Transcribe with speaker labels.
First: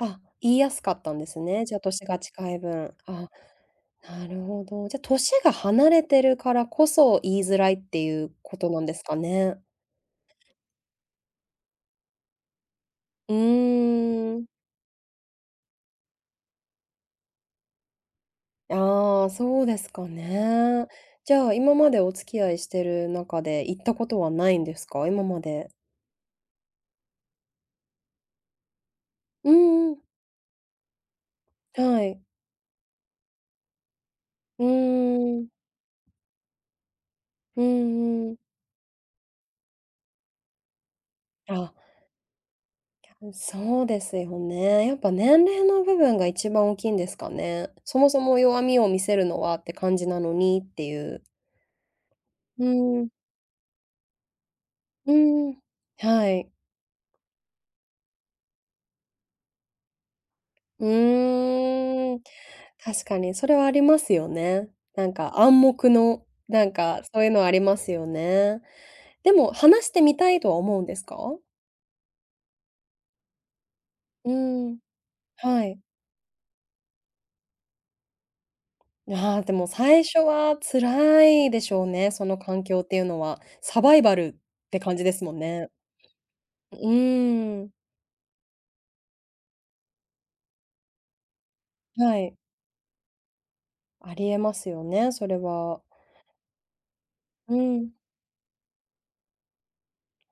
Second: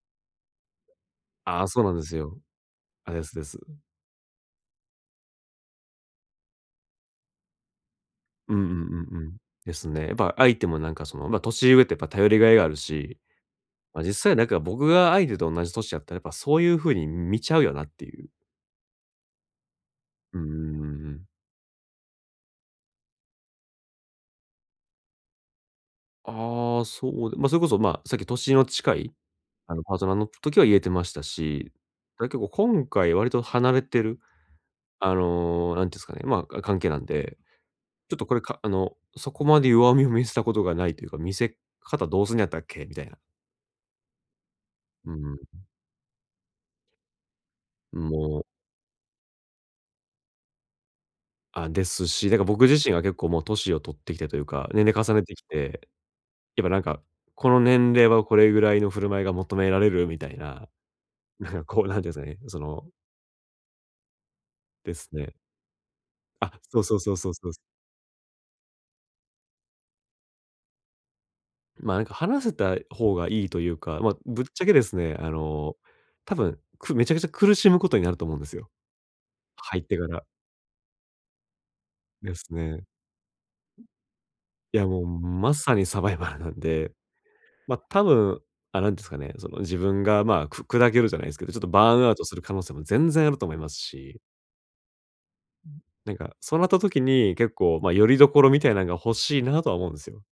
Speaker 1: あ、言いやすかったんです
Speaker 2: あ
Speaker 1: ね。
Speaker 2: あ、
Speaker 1: じゃ
Speaker 2: そ
Speaker 1: あ、
Speaker 2: うなんで
Speaker 1: 歳
Speaker 2: す
Speaker 1: が
Speaker 2: よ。
Speaker 1: 近い分。
Speaker 2: あ、で
Speaker 1: あ、
Speaker 2: すです、うん。
Speaker 1: なるほど。じゃ、歳が離れてるからこそ、言いづらいっていう
Speaker 2: う
Speaker 1: こ
Speaker 2: んう
Speaker 1: となんです
Speaker 2: ん
Speaker 1: か
Speaker 2: うんうん。
Speaker 1: ね？
Speaker 2: ですね。やっぱ相手もなんかその、ま、年上ってやっぱ頼りがいがあるし、
Speaker 1: う
Speaker 2: ま、実
Speaker 1: ー
Speaker 2: 際なん
Speaker 1: ん。
Speaker 2: か僕が相手と同じ歳やったら、やっぱそういう風に見ちゃうよなっていう。
Speaker 1: ああ、そうですか
Speaker 2: うん-うんう
Speaker 1: ね。
Speaker 2: んうん。
Speaker 1: じゃあ、今までお付き合いしてる中で、言ったことはないんですか？今まで。
Speaker 2: ああ、そうでま、それこそ、ま、さっき歳の近い、
Speaker 1: う
Speaker 2: あの、
Speaker 1: んう
Speaker 2: パー
Speaker 1: ん。
Speaker 2: トナーの時は言えてましたし、
Speaker 1: はい。
Speaker 2: だけお今回割と離れてる
Speaker 1: う
Speaker 2: あ
Speaker 1: ーん。
Speaker 2: の、なんていうんすかね、ま、あ、関係なんで、
Speaker 1: う
Speaker 2: ちょっと
Speaker 1: んう
Speaker 2: こ
Speaker 1: ん。
Speaker 2: れかあの、そこまで弱みを見せたことがないというか、見せ
Speaker 1: あ。
Speaker 2: 方どうすんやったっけみたいな。
Speaker 1: うん、そうですよね。やっぱ
Speaker 2: うんうん、うん。
Speaker 1: 年齢の部分が一番大きいんですかね。そ
Speaker 2: う、
Speaker 1: もそも
Speaker 2: もう。
Speaker 1: 弱みを見せるのはって感じなのにっていう。
Speaker 2: あ、ですし、だか僕
Speaker 1: う
Speaker 2: 自身が
Speaker 1: ん。
Speaker 2: 結構もう年を取ってきてというか、年齢
Speaker 1: う
Speaker 2: 重ねてき
Speaker 1: ん、
Speaker 2: て、
Speaker 1: はい。
Speaker 2: やっぱなんか、この年齢はこれぐらいの振る舞いが求められるみたいな、
Speaker 1: う
Speaker 2: なか、こうなんて言うん
Speaker 1: ー
Speaker 2: す
Speaker 1: ん。
Speaker 2: かね、その
Speaker 1: 確かにそれはありますよね。
Speaker 2: で
Speaker 1: なん
Speaker 2: すね。
Speaker 1: か暗黙の、
Speaker 2: あ、
Speaker 1: なん
Speaker 2: そうそう
Speaker 1: か
Speaker 2: そう
Speaker 1: そういう
Speaker 2: そう
Speaker 1: のは
Speaker 2: そ
Speaker 1: あ
Speaker 2: うす。
Speaker 1: りますよね。でも、話してみたいとは思うんですか？
Speaker 2: ま、なんか話せた方がいいというか、ま、
Speaker 1: う
Speaker 2: ぶっちゃけ
Speaker 1: ん、
Speaker 2: ですね、あ
Speaker 1: は
Speaker 2: の、
Speaker 1: い。
Speaker 2: 多分、くめちゃくちゃ苦しむことになると思うんですよ。
Speaker 1: ね、はあ、でも
Speaker 2: 入って
Speaker 1: 最
Speaker 2: か
Speaker 1: 初
Speaker 2: ら。
Speaker 1: は辛いでしょうね、そ
Speaker 2: で
Speaker 1: の
Speaker 2: す
Speaker 1: 環
Speaker 2: ね。う
Speaker 1: 境っ
Speaker 2: ん。
Speaker 1: ていうのは。サバイバルっ
Speaker 2: い
Speaker 1: て
Speaker 2: や、
Speaker 1: 感
Speaker 2: も
Speaker 1: じ
Speaker 2: う
Speaker 1: ですもん
Speaker 2: ま
Speaker 1: ね。
Speaker 2: さにサバイバルなん
Speaker 1: う
Speaker 2: で。
Speaker 1: ん。
Speaker 2: ま、多分、あ、なんですかね、その、自分が、ま、く砕けるじゃないすけど、ちょっとバーンアウ
Speaker 1: は
Speaker 2: トす
Speaker 1: い。
Speaker 2: る可能性も全然あると思います
Speaker 1: あ
Speaker 2: し。
Speaker 1: りえますよね、それ
Speaker 2: う
Speaker 1: は
Speaker 2: ん、なんかそうなった時に、結
Speaker 1: う
Speaker 2: 構、ま、
Speaker 1: ん。
Speaker 2: 拠り所みたいなんが欲しいなとは思うんすよ。